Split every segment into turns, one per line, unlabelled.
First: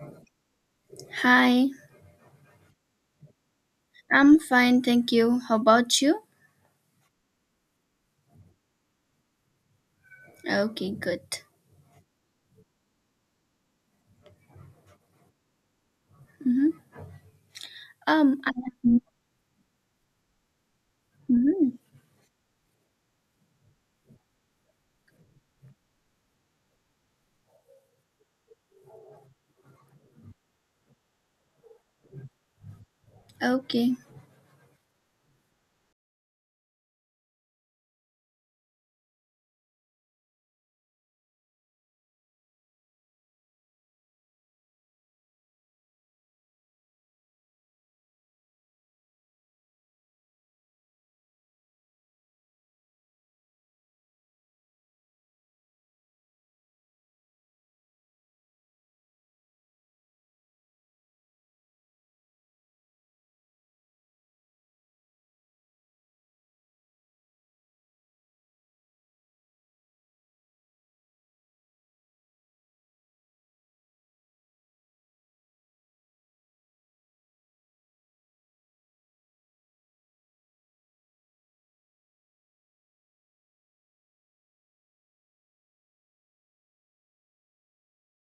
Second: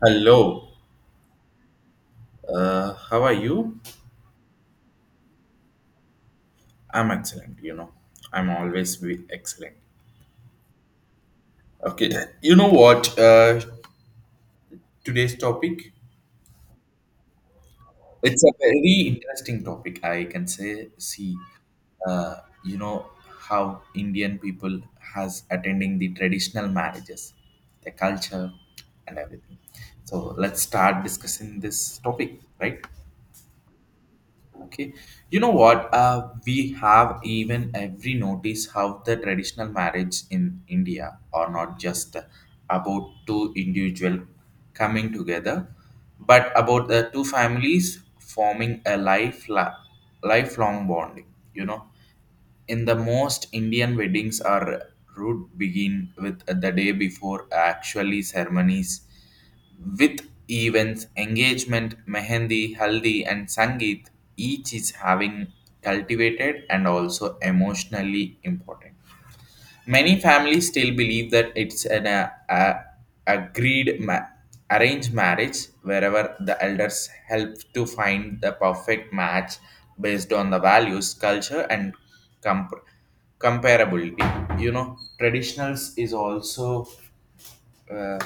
Hello,
Hi,
how are you?
I'm fine, thank you. How about you?
I'm excellent. I'm always be excellent.
Okay, good.
Okay, you know what? Today's topic,
Mm-hmm. Um,
it's
I,
a very interesting topic. I can say, see,
mhm.
uh, you know, how Indian people has attending the traditional marriages, the culture and everything. So let's start discussing this topic, right?
Okay.
Okay, you know what? We have even every notice how the traditional marriage in India are not just about two individual coming together, but about the two families forming a lifelong bonding. You know, in the most Indian weddings are root begin with the day before actually ceremonies with events, engagement, mehendi, haldi, and sangeet, each is having cultivated and also emotionally important. Many families still believe that it's an agreed ma- arranged marriage wherever the elders help to find the perfect match based on the values, culture, and comp- comparability. Traditionals is also. Uh,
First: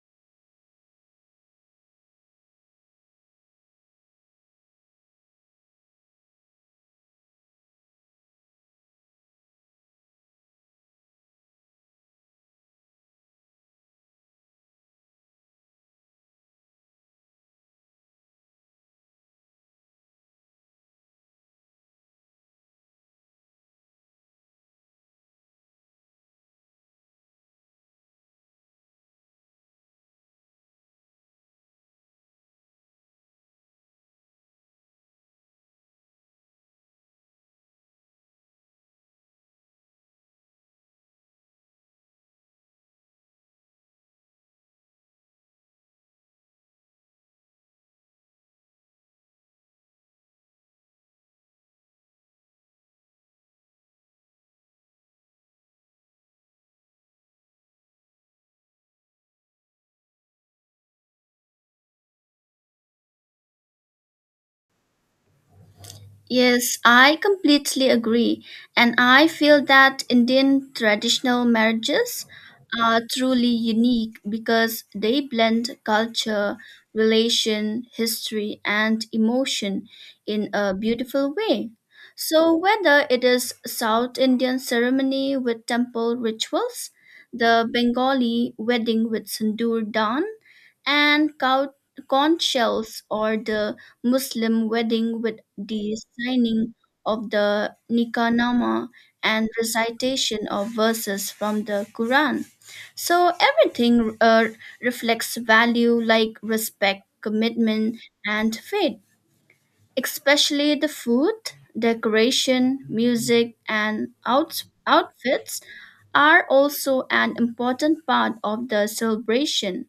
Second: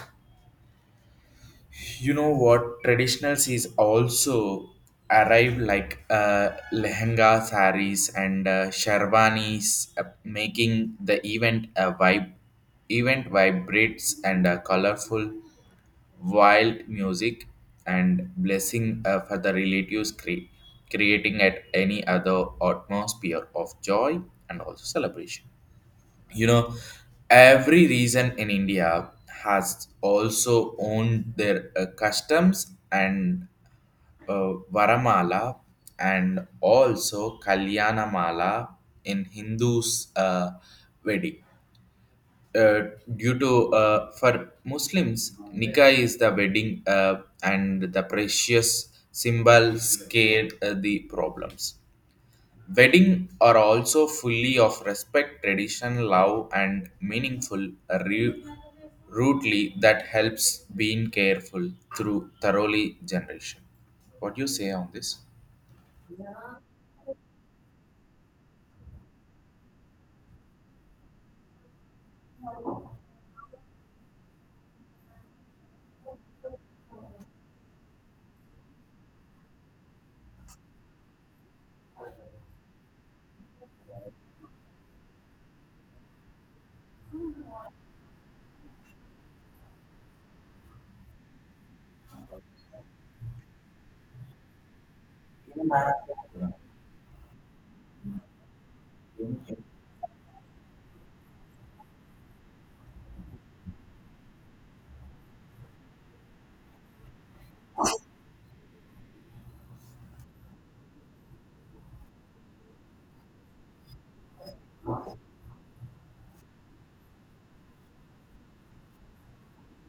you know what traditionals is also arrive like uh, lehenga saris and sherwanis uh, making the event a vibe event vibrates and colorful wild music and blessing for the relatives creating at any other atmosphere of joy and also celebration you know every region in India has also owned their customs and varamala and also kalyanamala in Hindus wedding uh, due to for Muslims, nikah is the wedding, and the precious symbol scared the problems. Wedding are also fully of respect, tradition, love, and meaningful re- rootly that helps being careful through thoroughly generation. What do you say on this?
Yes, I completely agree. And I feel that Indian traditional marriages are truly unique because they blend culture, relation, history, and emotion in a beautiful way. So, whether it is South Indian ceremony with temple rituals, the Bengali wedding with sindoor dance, and conch shells or the Muslim wedding with the signing of the Nikanama and recitation of verses from the Quran. So everything reflects value like respect, commitment, and faith, especially the food, decoration, music, and outfits are also an important part of the celebration,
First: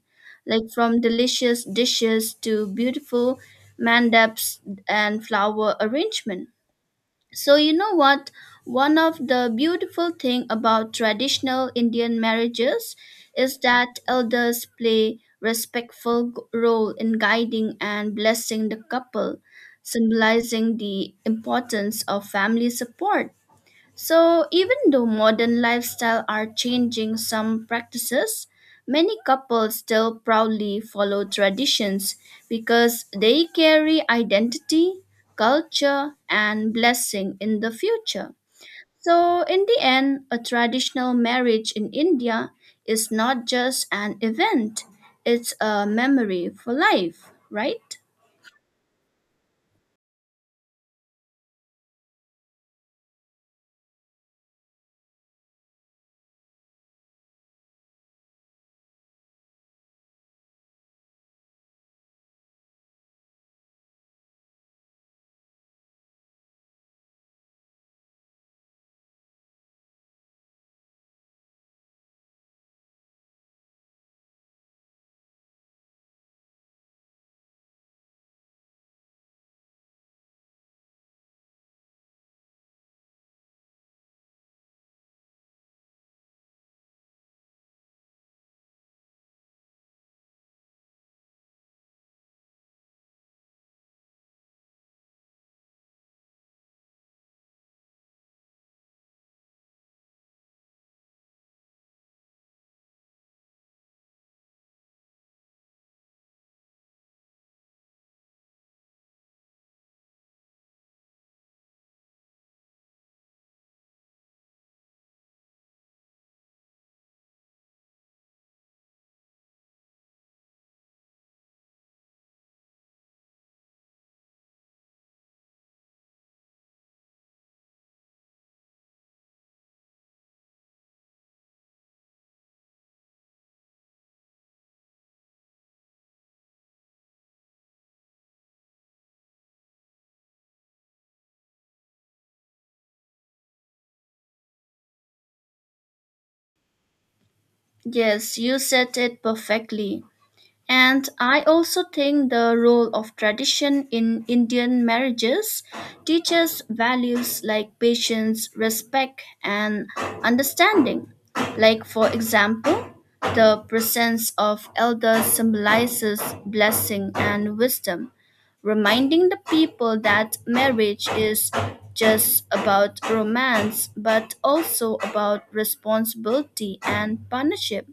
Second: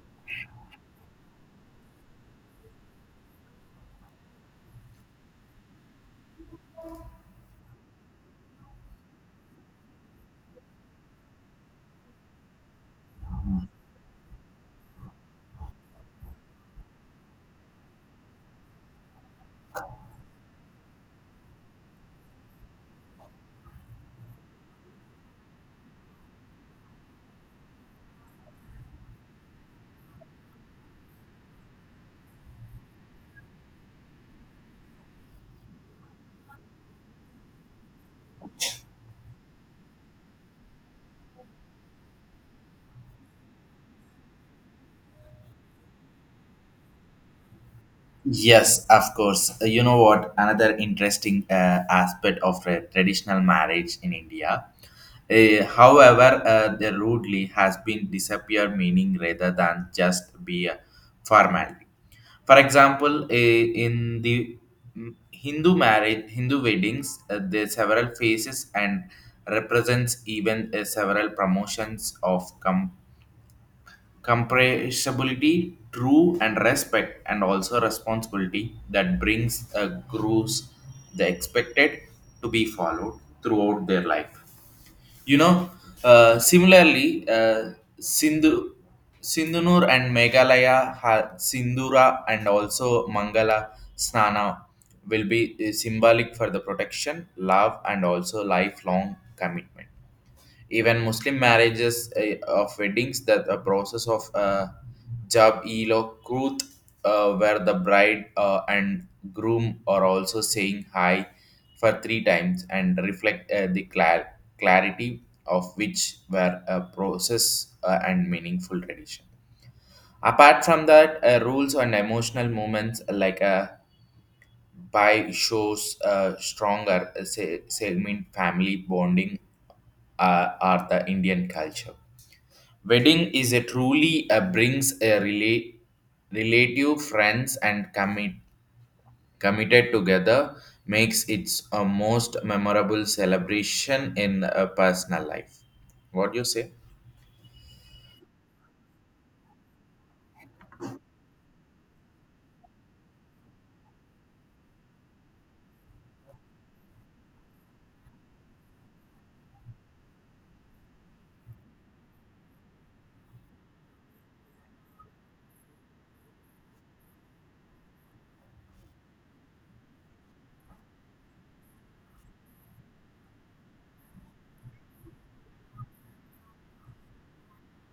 like from delicious dishes to beautiful mandaps and flower arrangement. So you know what? One of the beautiful thing about traditional Indian marriages is that elders play respectful role in guiding and blessing the couple, symbolizing the importance of family support. So, even though modern lifestyle are changing some practices, many couples still proudly follow traditions because they carry identity, culture, and blessing in the future. So, in the end, a traditional marriage in India is not just an event, it's a memory for life, right?
Yes, of course. You know what? Another interesting aspect of traditional marriage in India. However, the rudely has been disappear meaning rather than just be a formality. For example, in the Hindu weddings, there are several phases and represents even several promotions of compressibility, true and respect, and also responsibility that brings a grows the expected to be followed throughout their life. You know, similarly, Sindhu, Sindhunur and Meghalaya, Sindhura and also Mangala Snana will be symbolic for the protection, love, and also lifelong commitment. Even Muslim marriages, of weddings that the process of jab ilokrut, where the bride and groom are also saying hi for three times and reflect the clarity of which were a process and meaningful tradition. Apart from that, rules and emotional moments like, by shows stronger segment family bonding, are the Indian culture. Wedding is a truly a brings a relative friends and committed together makes its a most memorable celebration in a personal life. What do you say?
Yes, you said it perfectly. And I also think the role of tradition in Indian marriages teaches values like patience, respect, and understanding. Like, for example, the presence of elders symbolizes blessing and wisdom, reminding the people that marriage is just about romance but also about responsibility and partnership.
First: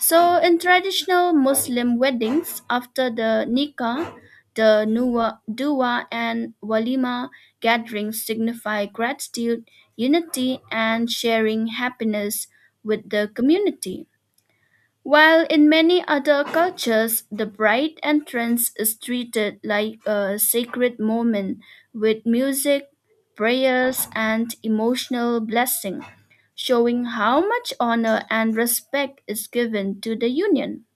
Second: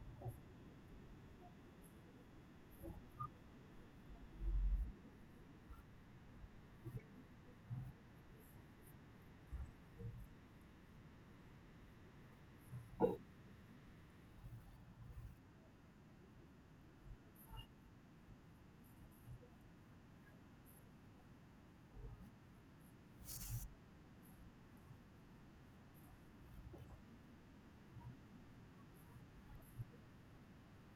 So, in traditional Muslim weddings, after the nikah, the nuwa, dua and walima gatherings signify gratitude, unity, and sharing happiness with the community. While in many other cultures, the bride entrance is treated like a sacred moment with music, prayers, and emotional blessing, showing how much honor and respect is given to the union.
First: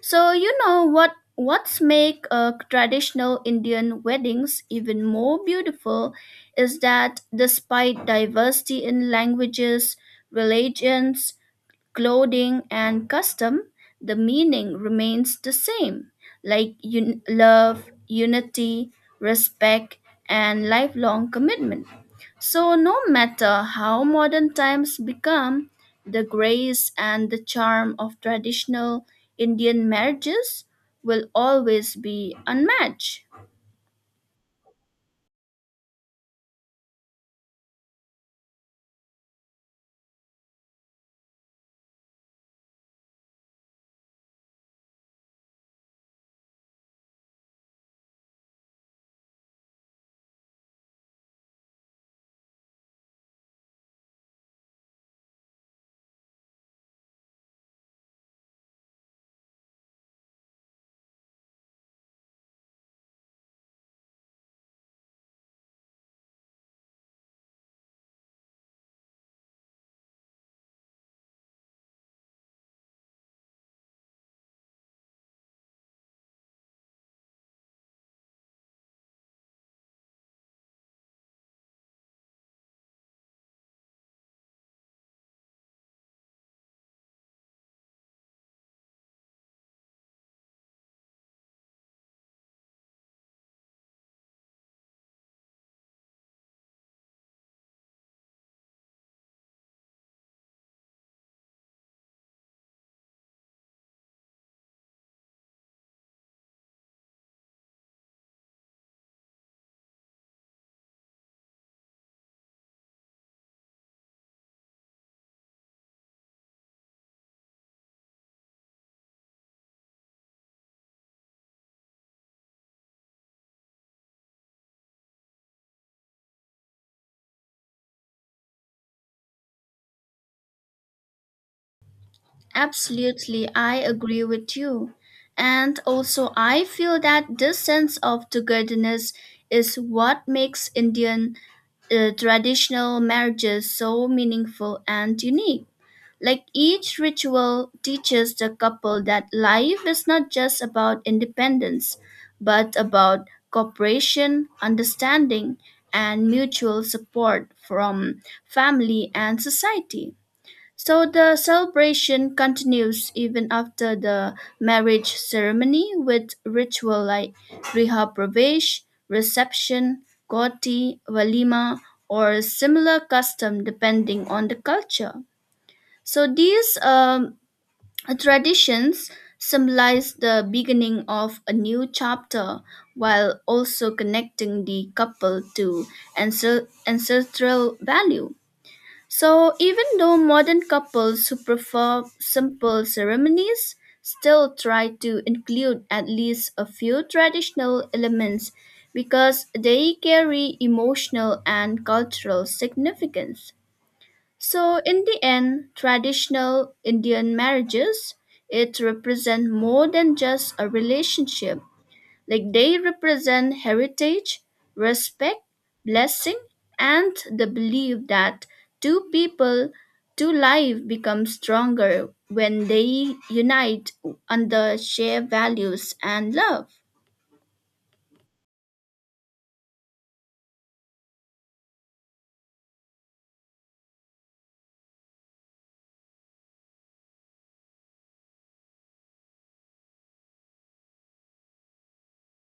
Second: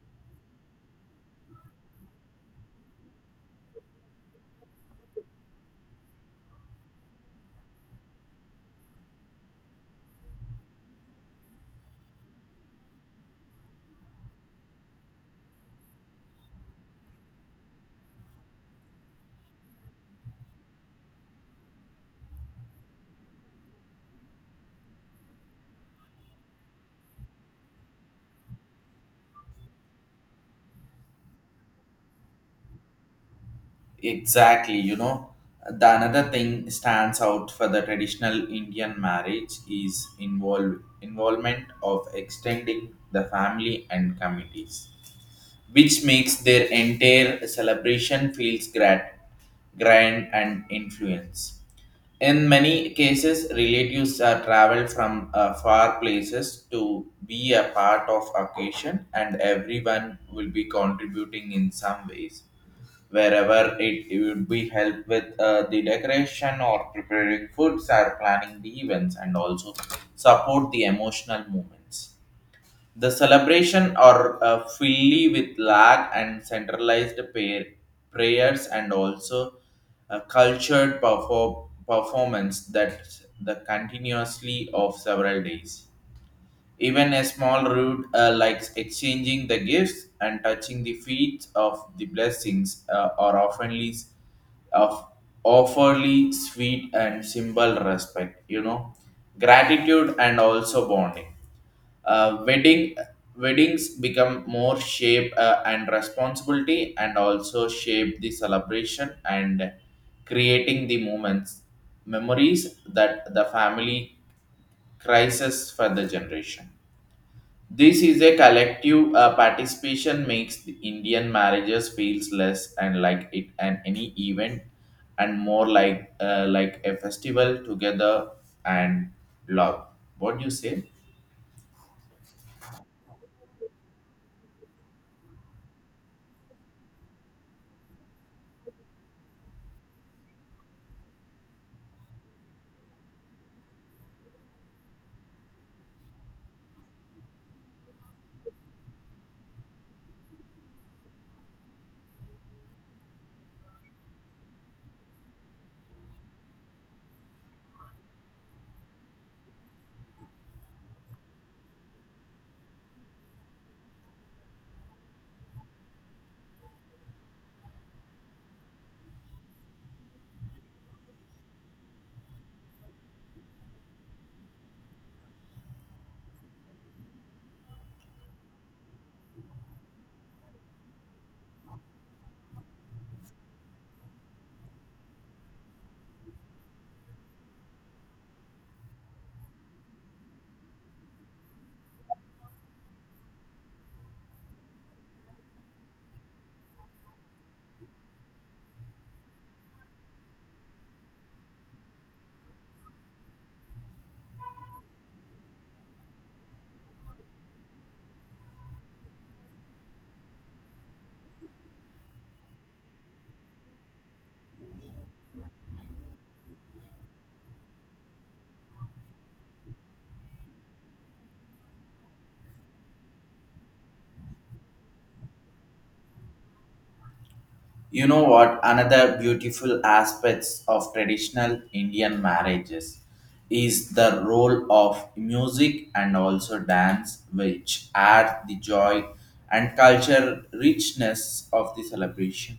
So you know what's make traditional Indian weddings even more beautiful is that despite diversity in languages, religions, clothing and custom, the meaning remains the same, like love, unity, respect, and lifelong commitment. So, no matter how modern times become, the grace and the charm of traditional Indian marriages will always be unmatched.
Exactly. The another thing stands out for the traditional Indian marriage is involvement of extending the family and committees which makes their entire celebration feels grand and influence. In many cases, relatives are travel from far places to be a part of occasion, and everyone will be contributing in some ways. Wherever it would be help with the decoration or preparing foods or planning the events, and also support the emotional moments. The celebration are fully with lag and centralized prayers and also a cultured performance that the continuously of several days. Even a small route, like exchanging the gifts and touching the feet of the blessings are oftenly of awfully sweet and symbol respect, gratitude and also bonding. uh, wedding weddings become more shape and responsibility and also shape the celebration and creating the moments memories that the family crisis for the generation. This is a collective participation makes the Indian marriages feels less and like it and any event, and more like a festival together and love. What do you say?
Absolutely, I agree with you. And also, I feel that this sense of togetherness is what makes Indian traditional marriages so meaningful and unique. Like each ritual teaches the couple that life is not just about independence, but about cooperation, understanding, and mutual support from family and society. So the celebration continues even after the marriage ceremony with ritual like Riha Pravesh, reception, Goti, Valima, or similar custom depending on the culture. So these traditions symbolize the beginning of a new chapter while also connecting the couple to ancestral value. So, even though modern couples who prefer simple ceremonies still try to include at least a few traditional elements because they carry emotional and cultural significance. So, in the end, traditional Indian marriages it represent more than just a relationship. Like they represent heritage, respect, blessing, and the belief that two people, two lives become stronger when they unite under shared values and love.
You know what? Another beautiful aspects of traditional Indian marriages is the role of music and also dance, which add the joy and culture richness of the celebration.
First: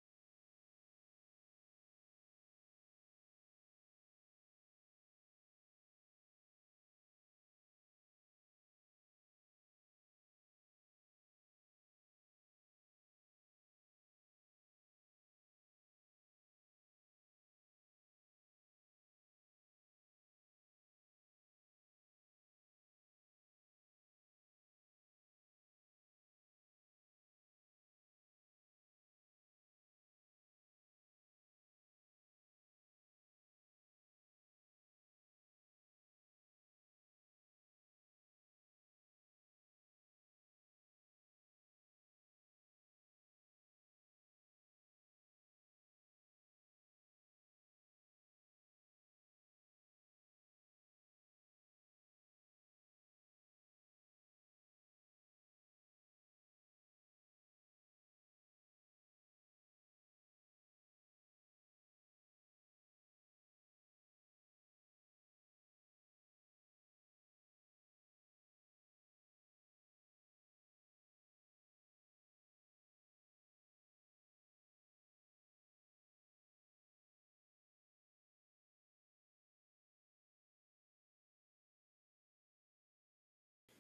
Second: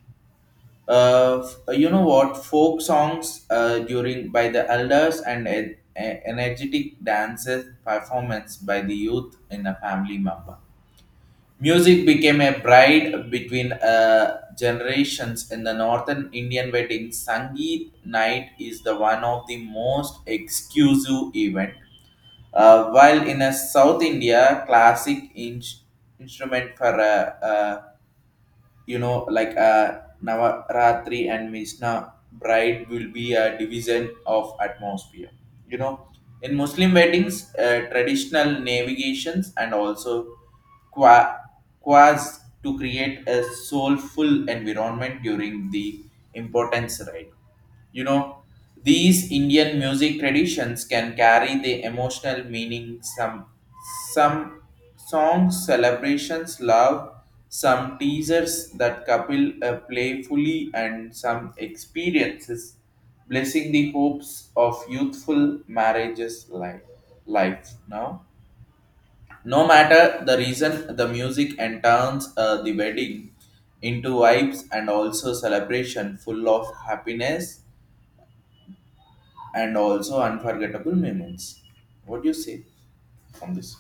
You know what? Folk songs, during by the elders and energetic dances performance by the youth in a family member. Music became a bride between generations in the northern Indian wedding. Sangeet night is the one of the most exclusive event. While in a South India, classic instrument for like navaratri and misna bride will be a division of atmosphere you know in Muslim weddings, traditional navigations and also qua- quas to create a soulful environment during the importance rite you know, these Indian music traditions can carry the emotional meaning. Some songs celebrations love, some teasers that couple playfully and some experiences blessing the hopes of youthful marriages life now. No matter the reason, the music and the wedding into vibes and also celebration full of happiness and also unforgettable moments. What do you say on this?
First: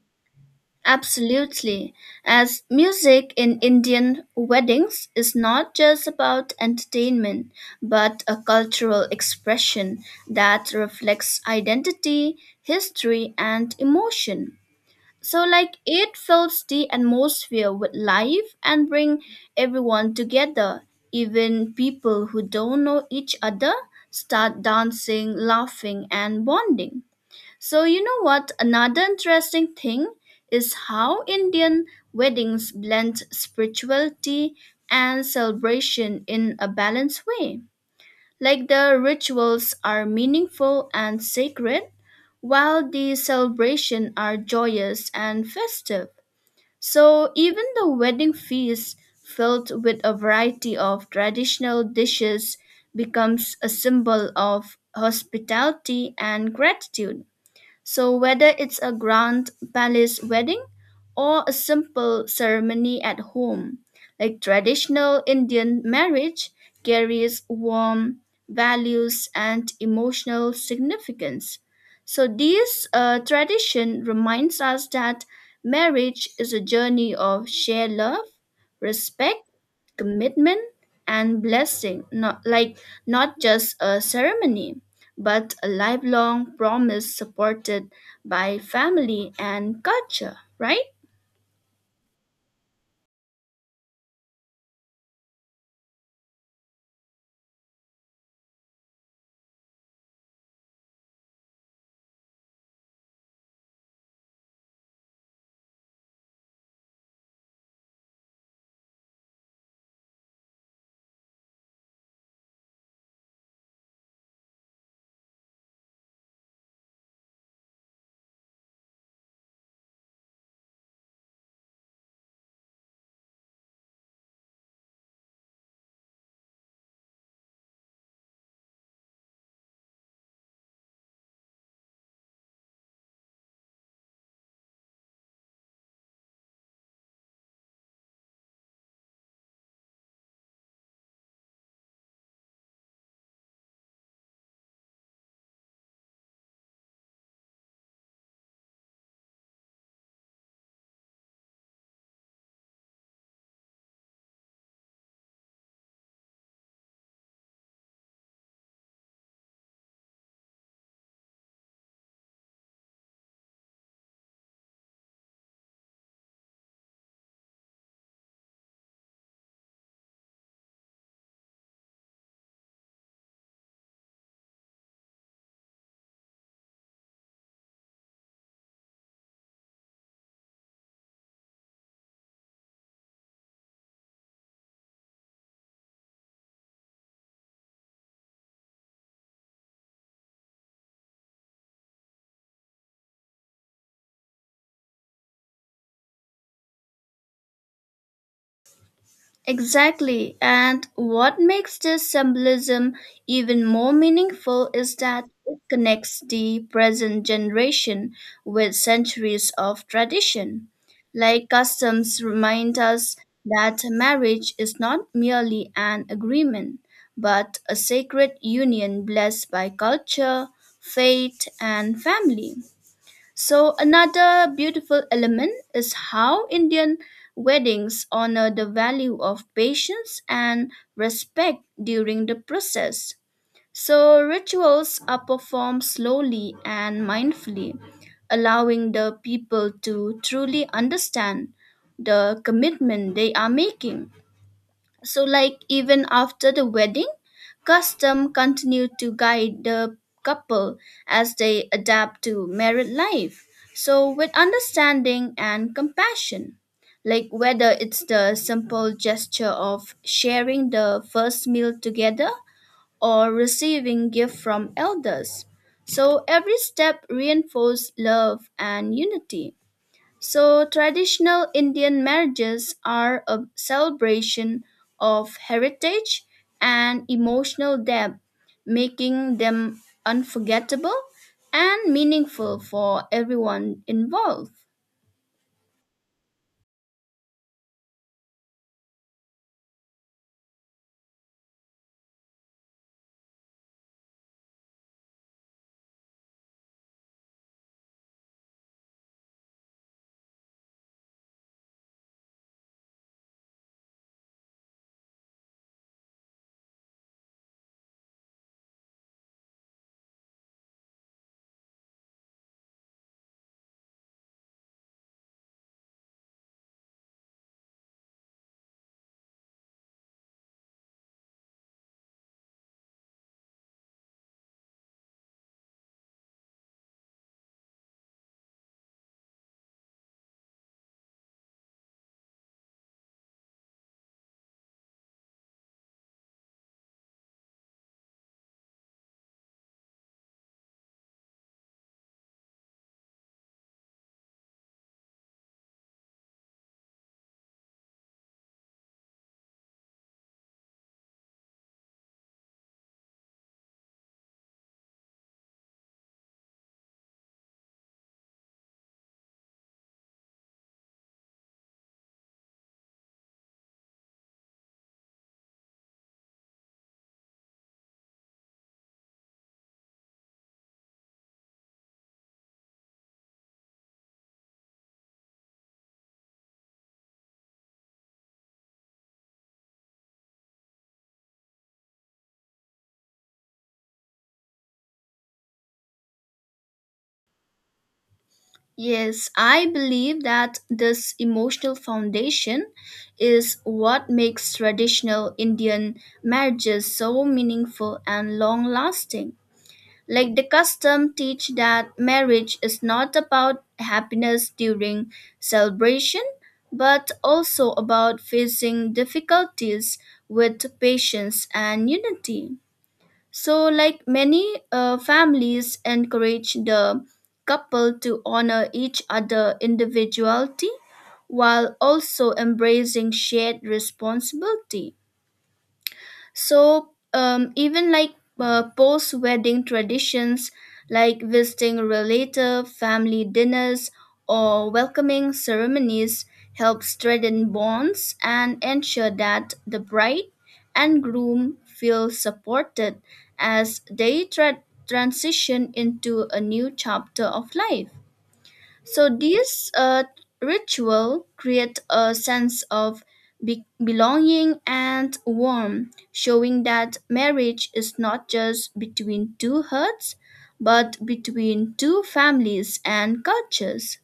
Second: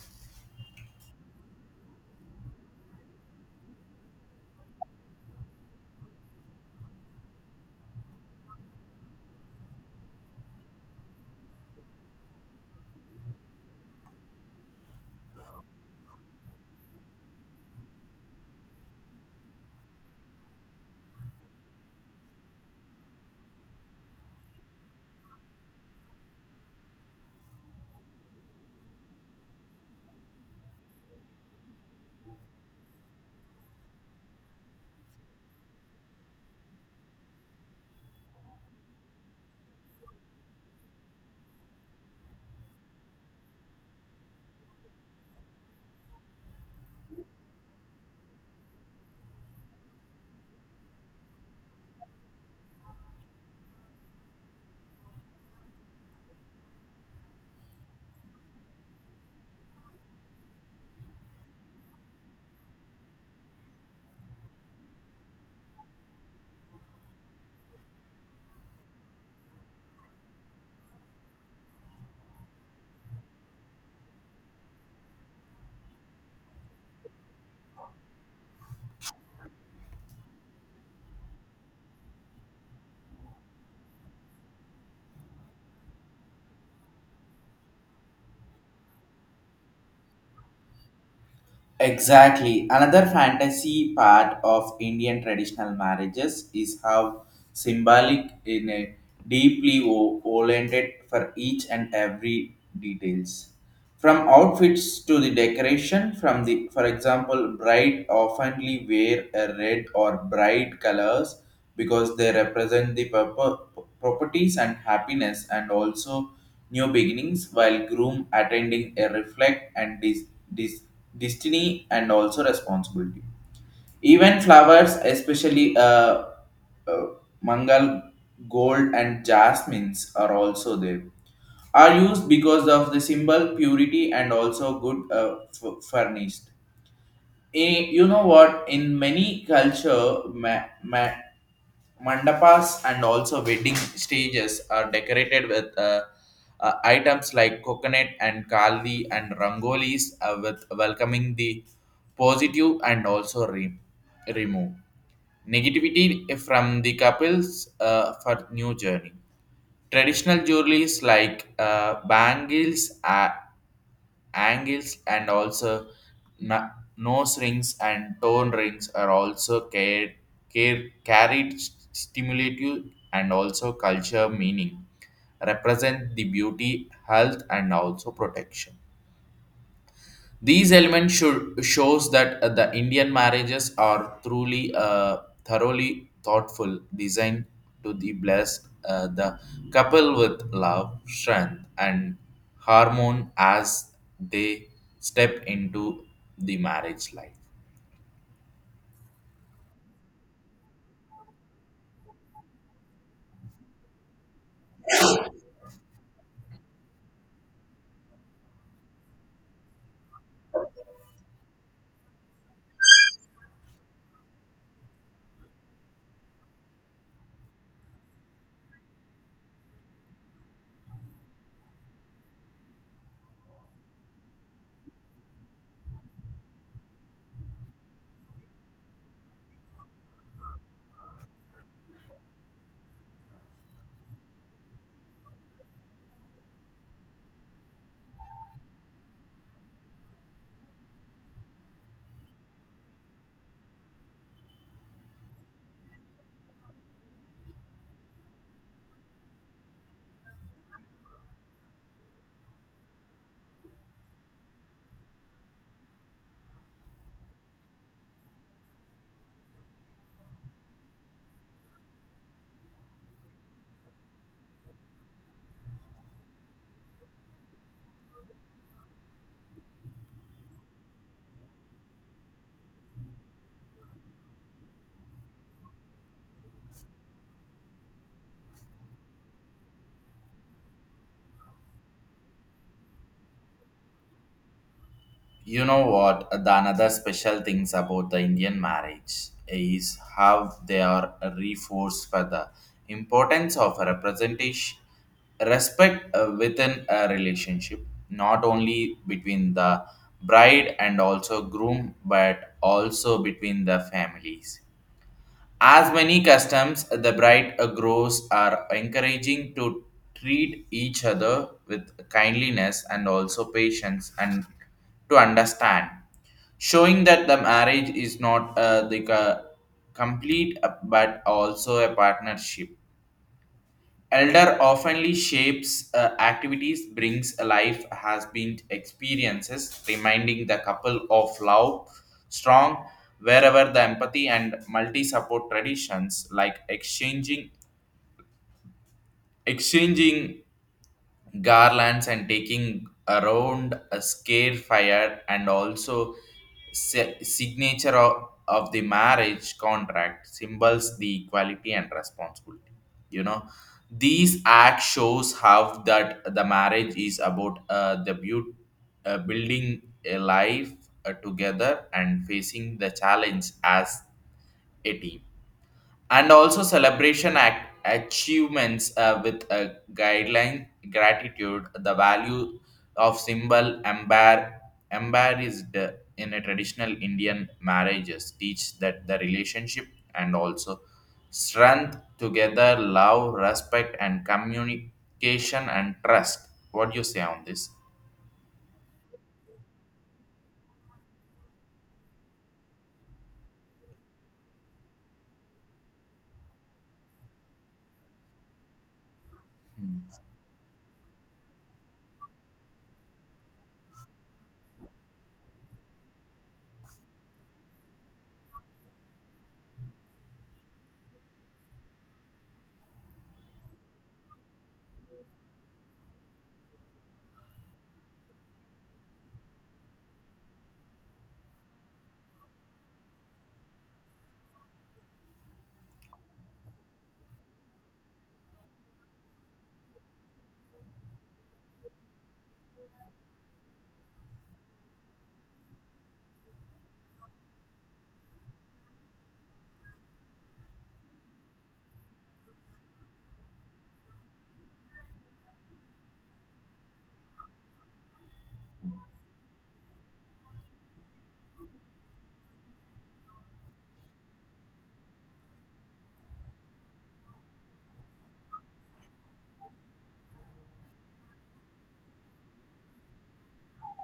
Absolutely, as music in Indian weddings is not just about entertainment, but a cultural expression that reflects identity, history, and emotion. So, like, it fills the atmosphere with life and bring everyone together. Even people who don't know each other start dancing, laughing, and bonding. So, you know what? Another interesting thing is how Indian weddings blend spirituality and celebration in a balanced way. Like the rituals are meaningful and sacred, while the celebration are joyous and festive. So even the wedding feast, filled with a variety of traditional dishes, becomes a symbol of hospitality and gratitude. So, whether it's a grand palace wedding or a simple ceremony at home, like traditional Indian marriage carries warm values and emotional significance. So, this tradition reminds us that marriage is a journey of shared love, respect, commitment, and blessing, not just a ceremony but a lifelong promise supported by family and culture, right?
Exactly. Another fantasy part of Indian traditional marriages is how symbolic in a deeply oriented for each and every details. From outfits to the decoration, from the, for example, bride oftenly wear a red or bright colors because they represent the properties and happiness and also new beginnings, while groom attending a reflect and dis- destiny and also responsibility. Even flowers, especially uh, mangal, gold, and jasmines, are also there are used because of the symbol purity and also good furnished. You know what? In many culture, mandapas and also wedding stages are decorated with items like coconut and kali and rangolis, with welcoming the positive and also remove negativity from the couples for new journey. Traditional jewelries like bangles, angles, and also na- nose rings and tone rings are also carried stimulative and also culture meaning, represent the beauty, health, and also protection. These elements should shows that the Indian marriages are truly thoroughly thoughtful, designed to the bless the couple with love, strength, and harmony as they step into the marriage life.
Exactly. And what makes this symbolism even more meaningful is that it connects the present generation with centuries of tradition. Like customs remind us that marriage is not merely an agreement, but a sacred union blessed by culture, faith, and family. So another beautiful element is how Indian weddings honor the value of patience and respect during the process. So rituals are performed slowly and mindfully, allowing the people to truly understand the commitment they are making. So, like, even after the wedding, custom continued to guide the couple as they adapt to married life. So, with understanding and compassion, like whether it's the simple gesture of sharing the first meal together or receiving gift from elders. So, every step reinforced love and unity. So, traditional Indian marriages are a celebration of heritage and emotional depth, making them unforgettable and meaningful for everyone involved.
You know what? The another special things about the Indian marriage is how they are reinforced for the importance of representation respect within a relationship, not only between the bride and also groom but also between the families. As many customs, the bright grows are encouraging to treat each other with kindliness and also patience and to understand, showing that the marriage is not the complete but also a partnership. Elder oftenly shapes activities, brings alive has been experiences, reminding the couple of love strong wherever the empathy and multi support traditions like exchanging garlands and taking around a scare fire and also signature of the marriage contract symbols the equality and responsibility you know these act shows how that the marriage is about the building a life together and facing the challenge as a team and also celebration act achievements, with a guideline gratitude the value of symbol embarrassed in a traditional Indian marriages teach that the relationship and also strength together love respect and communication and trust. What do you say on this?
Yes, I believe that this emotional foundation is what makes traditional Indian marriages so meaningful and long lasting.
Hmm.
Like the custom teach that marriage is not about happiness during celebration, but also about facing difficulties with patience and unity. So, like many families encourage the couple to honor each other individuality while also embracing shared responsibility. So even like post wedding traditions like visiting relative, family dinners, or welcoming ceremonies help strengthen bonds and ensure that the bride and groom feel supported as they transition into a new chapter of life. So these ritual create a sense of belonging and warmth, showing that marriage is not just between two hearts, but between two families and cultures.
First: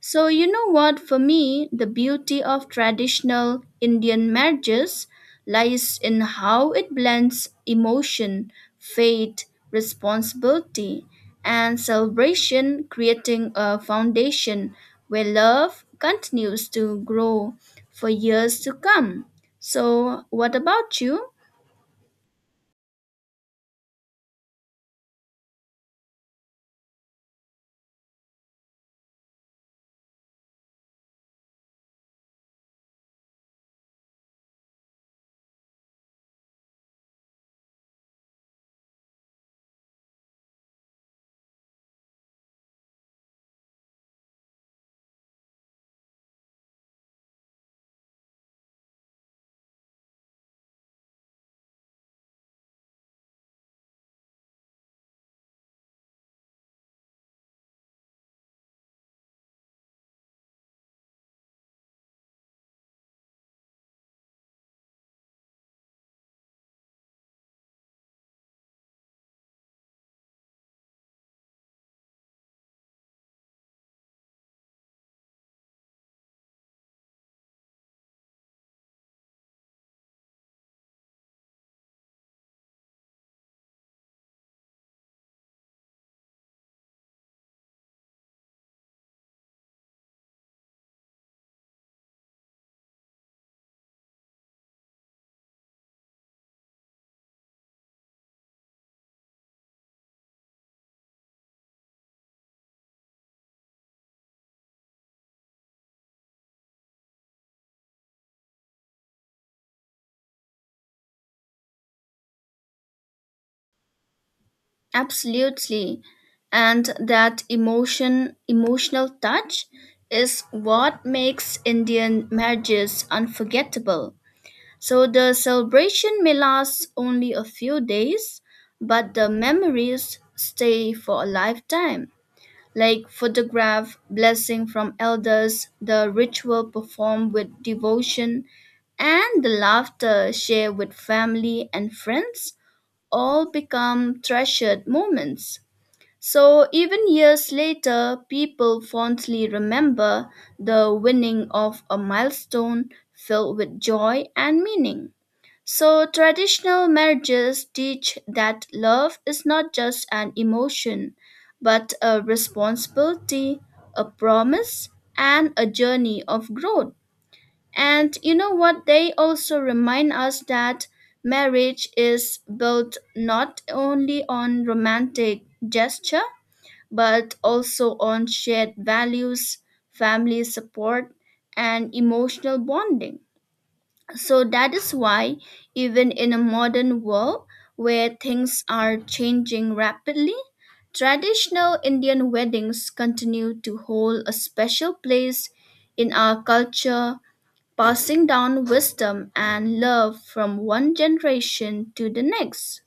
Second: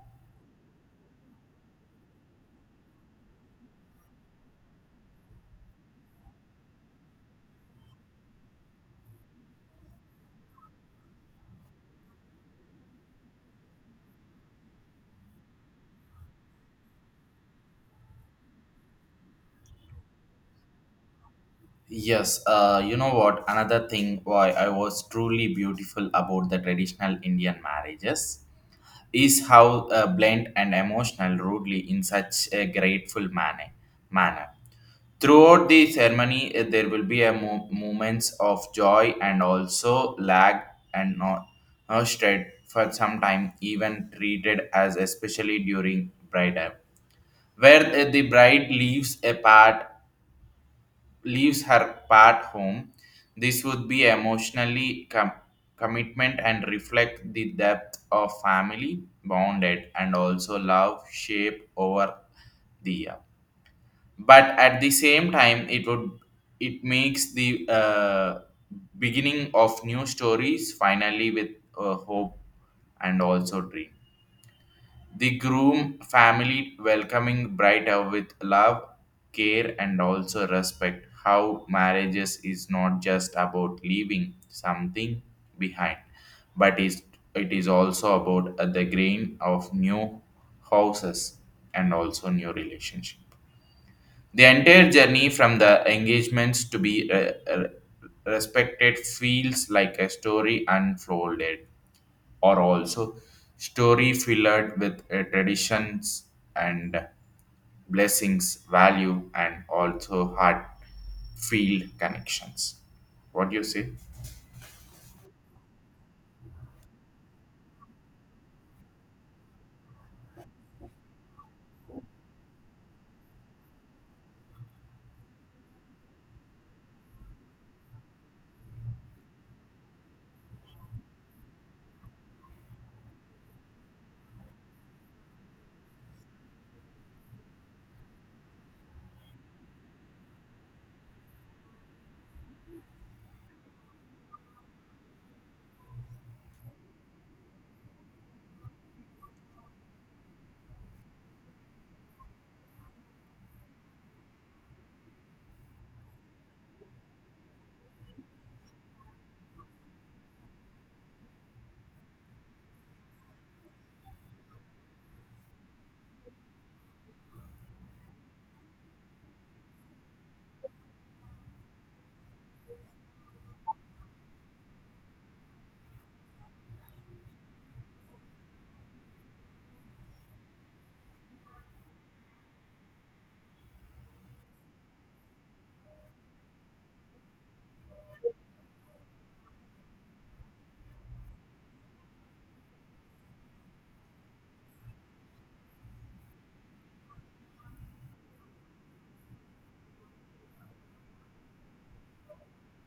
So, you know what, for me, the beauty of traditional Indian marriages lies in how it blends emotion, faith, responsibility, and celebration, creating a foundation where love continues to grow for years to come. So, what about you?
Yes, you know what? Another thing why I was truly beautiful about the traditional Indian marriages is how blunt and emotional rudely in such a grateful manner. Throughout the ceremony, there will be a moments of joy and also lag and not straight for some time, even treated as especially during bridal, where the bride leaves her part home. This would be emotionally commitment and reflect the depth of family bonded and also love shape over the year. But at the same time, it makes the beginning of new stories finally with hope and also dream. The groom family welcoming bride with love, care, and also respect. How marriages is not just about leaving something behind, but is it is also about the grain of new houses and also new relationship. The entire journey from the engagements to be respected feels like a story unfolded are also story filled with traditions and blessings, value, and also heart field connections. What do you say?
Absolutely. And that emotional touch is what makes Indian marriages unforgettable. So the celebration may last only a few days, but the memories stay for a lifetime. Like photograph, blessing from elders, the ritual performed with devotion, and the laughter shared with family and friends all become treasured moments. So even years later, people fondly remember the winning of a milestone filled with joy and meaning. So traditional marriages teach that love is not just an emotion, but a responsibility, a promise, and a journey of growth. And you know what? They also remind us that marriage is built not only on romantic gesture but also on shared values, family support, and emotional bonding. So that is why, even in a modern world where things are changing rapidly, traditional Indian weddings continue to hold a special place in our culture, passing down wisdom and love from one generation to the next.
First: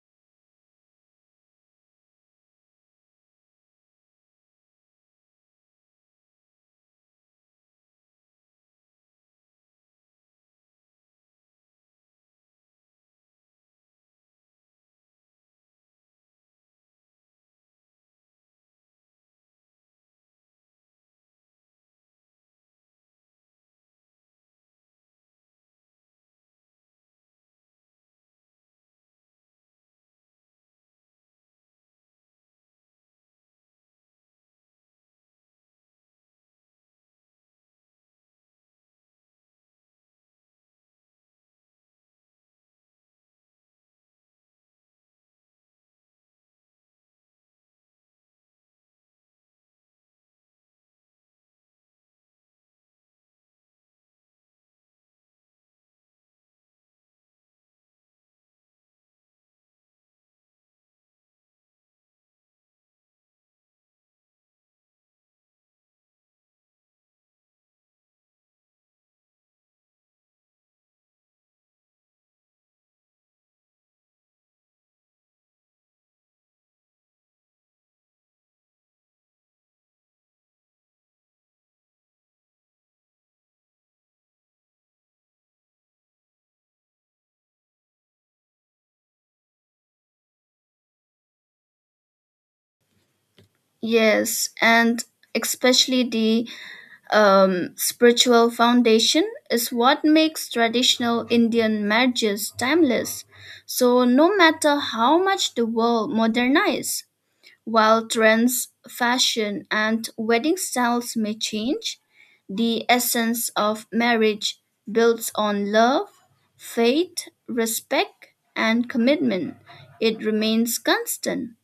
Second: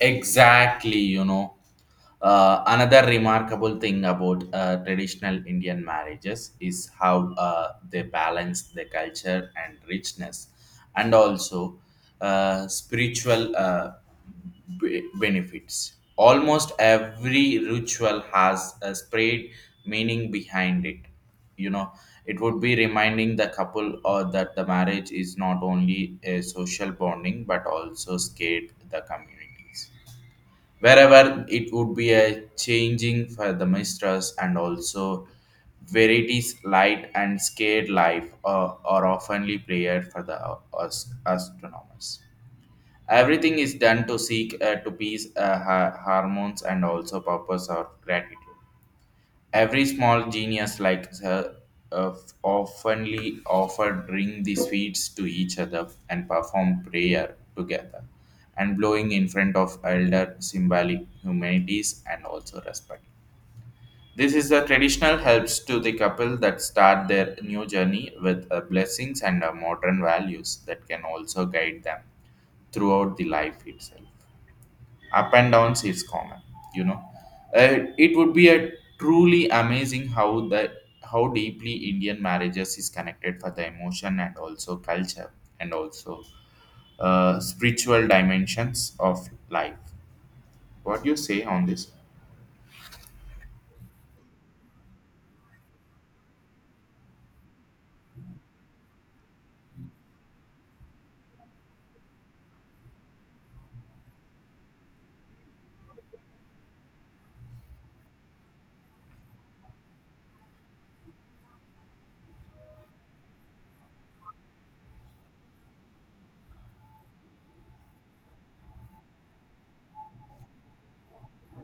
Exactly. Another remarkable thing about traditional Indian marriages is how they balance the culture and richness and also spiritual benefits. Almost every ritual has a spread meaning behind it. You know, it would be reminding the couple or that the marriage is not only a social bonding but also scared the community wherever it would be a changing for the mistress and also verities light and scared life are oftenly prayed for the as- astronomers. Everything is done to seek to peace, hormones and also purpose or gratitude. Every small genius like her uh, oftenly offered bring the sweets to each other and perform prayer together and blowing in front of elder symbolic humanities and also respect. This is the traditional helps to the couple that start their new journey with blessings and modern values that can also guide them throughout the life itself. Up and downs is common you know Uh, it would be a truly amazing how the how deeply Indian marriages is connected for the emotion and also culture and also spiritual dimensions of life. What do you say on this?
Yes, and especially the spiritual foundation is what makes traditional Indian marriages timeless. So, no matter how much the world modernizes, while trends, fashion, and wedding styles may change, the essence of marriage builds on love, faith, respect, and commitment. It remains constant.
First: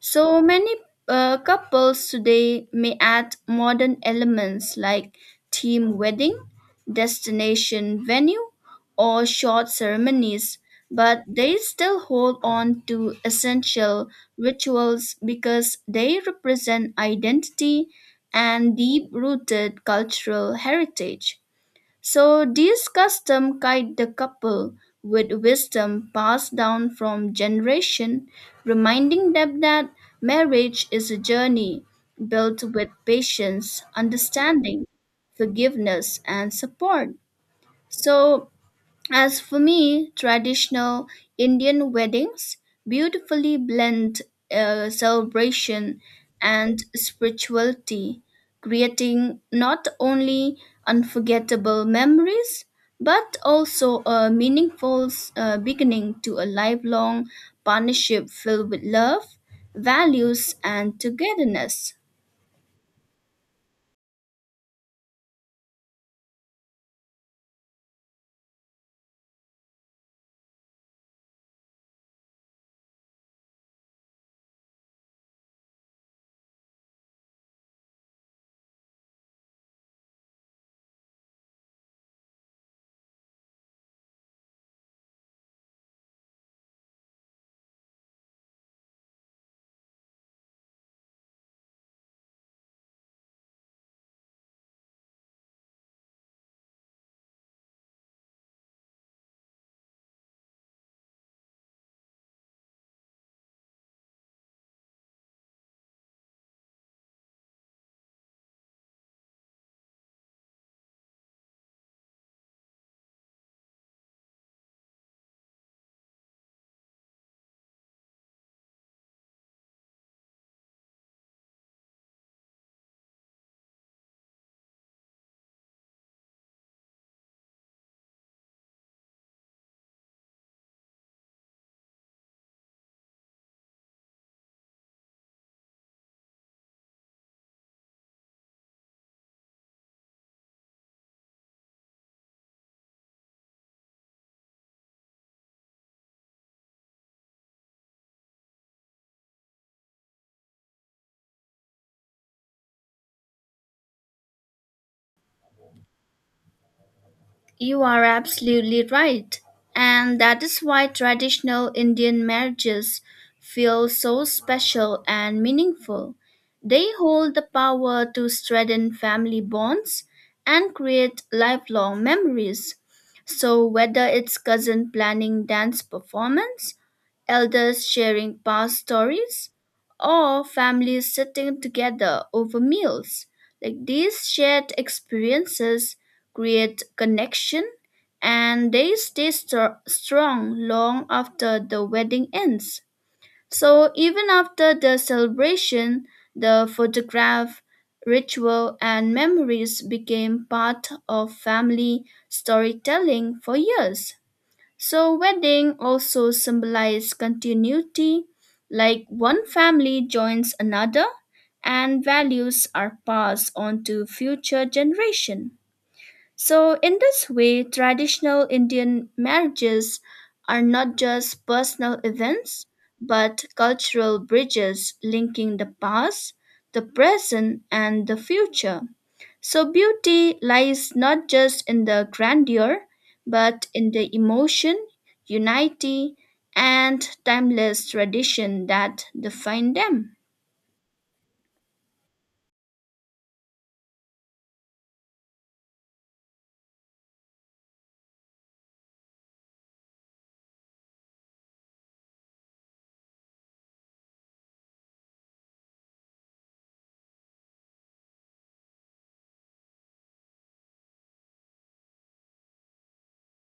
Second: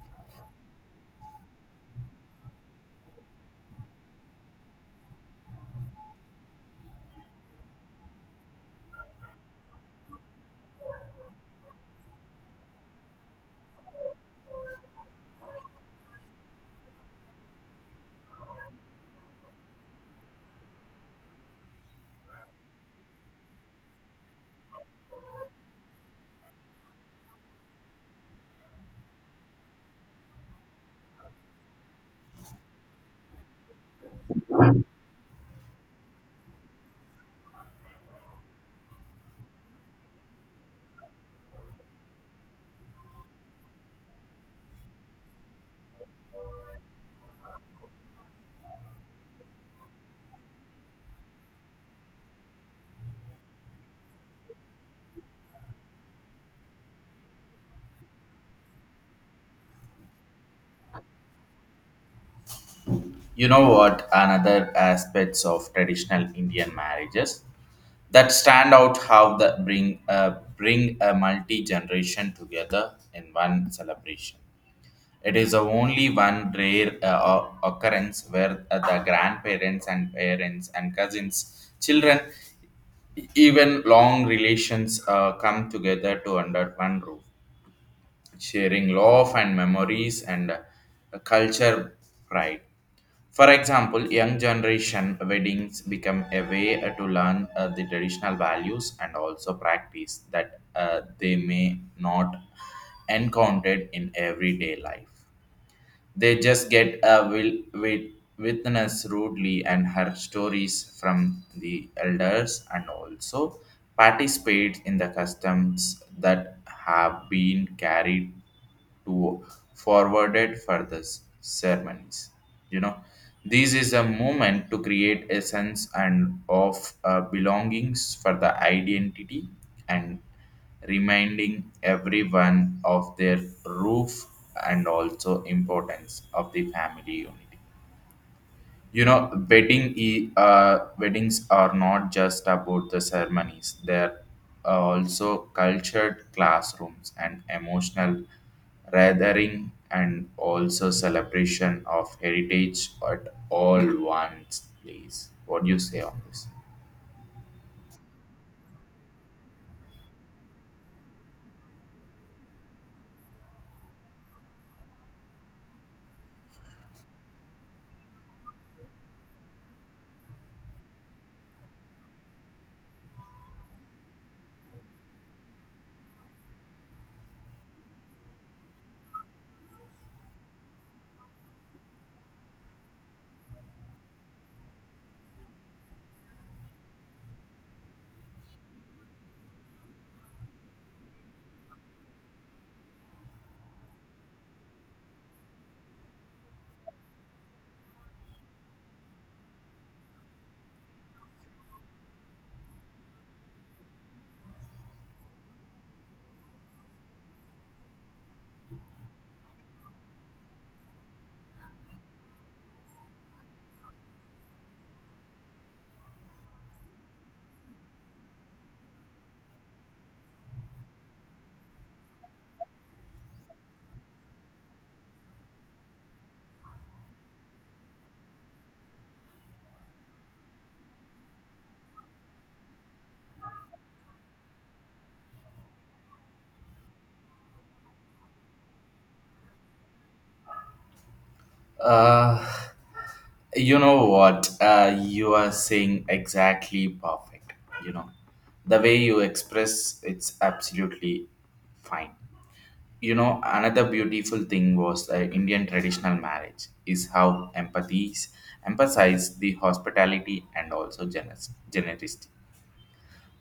So many couples today may add modern elements like team wedding, destination venue, or short ceremonies, but they still hold on to essential rituals because they represent identity and deep rooted cultural heritage. So these customs guide the couple with wisdom passed down from generation, reminding them that marriage is a journey built with patience, understanding, forgiveness, and support. So as for me, traditional Indian weddings beautifully blend celebration and spirituality, creating not only unforgettable memories but also a meaningful beginning to a lifelong partnership filled with love, values, and togetherness.
You know what? Another aspects of traditional Indian marriages that stand out how the uh, bring a multi generation together in one celebration. It is the only one rare occurrence where the grandparents and parents and cousins, children, even long relations come together to under one roof, sharing love and memories and culture pride. For example, young generation weddings become a way to learn the traditional values and also practice that they may not encountered in everyday life. They just get a will, wit witness rudely and her stories from the elders and also participate in the customs that have been carried to forwarded for the ceremonies. You know, this is a moment to create a sense and of belongings for the identity and reminding everyone of their roof and also importance of the family unity you know weddings are not just about the ceremonies. They're also cultured classrooms and emotional gathering and also celebration of heritage at all one's place. What do you say on this?
You are absolutely right. And that is why traditional Indian marriages feel so special and meaningful. They hold the power to strengthen family bonds and create lifelong memories. So, whether it's cousin planning dance performance, elders sharing past stories, or families sitting together over meals. Like these shared experiences create connection, and they stay strong long after the wedding ends. So even after the celebration, the photograph, ritual, and memories became part of family storytelling for years. So wedding also symbolize continuity, like one family joins another and values are passed on to future generation. So, in this way, traditional Indian marriages are not just personal events, but cultural bridges linking the past, the present, and the future. So, beauty lies not just in the grandeur, but in the emotion, unity, and timeless tradition that define them.
Uh, You know what? You are saying exactly perfect. You know, the way you express it's absolutely fine. Another beautiful thing was the Indian traditional marriage is how empathies emphasise the hospitality and also generous generosity.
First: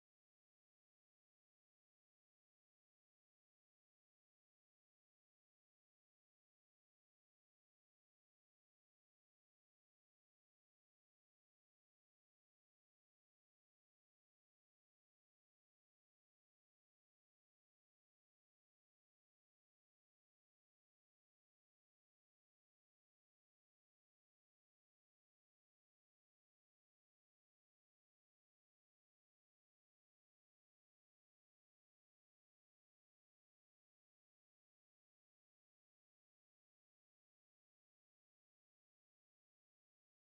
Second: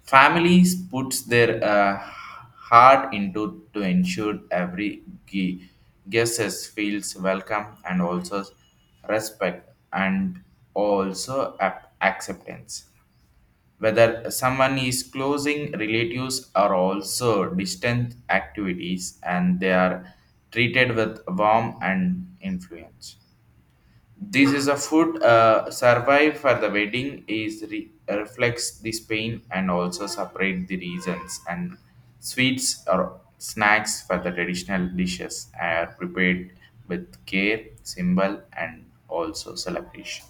Families puts their heart into to ensure every guest feels welcome and also respect and also acceptance. Whether someone is closing relatives or also distant activities and they are treated with warmth and influence. This is a food survive for the wedding is reflects this pain and also separate the reasons and sweets or snacks for the traditional dishes are prepared with care, symbol and also celebration.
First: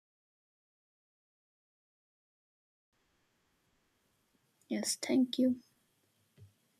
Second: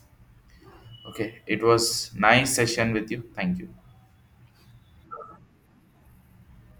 Okay, it was nice session with you. Thank you.
Yes, thank you.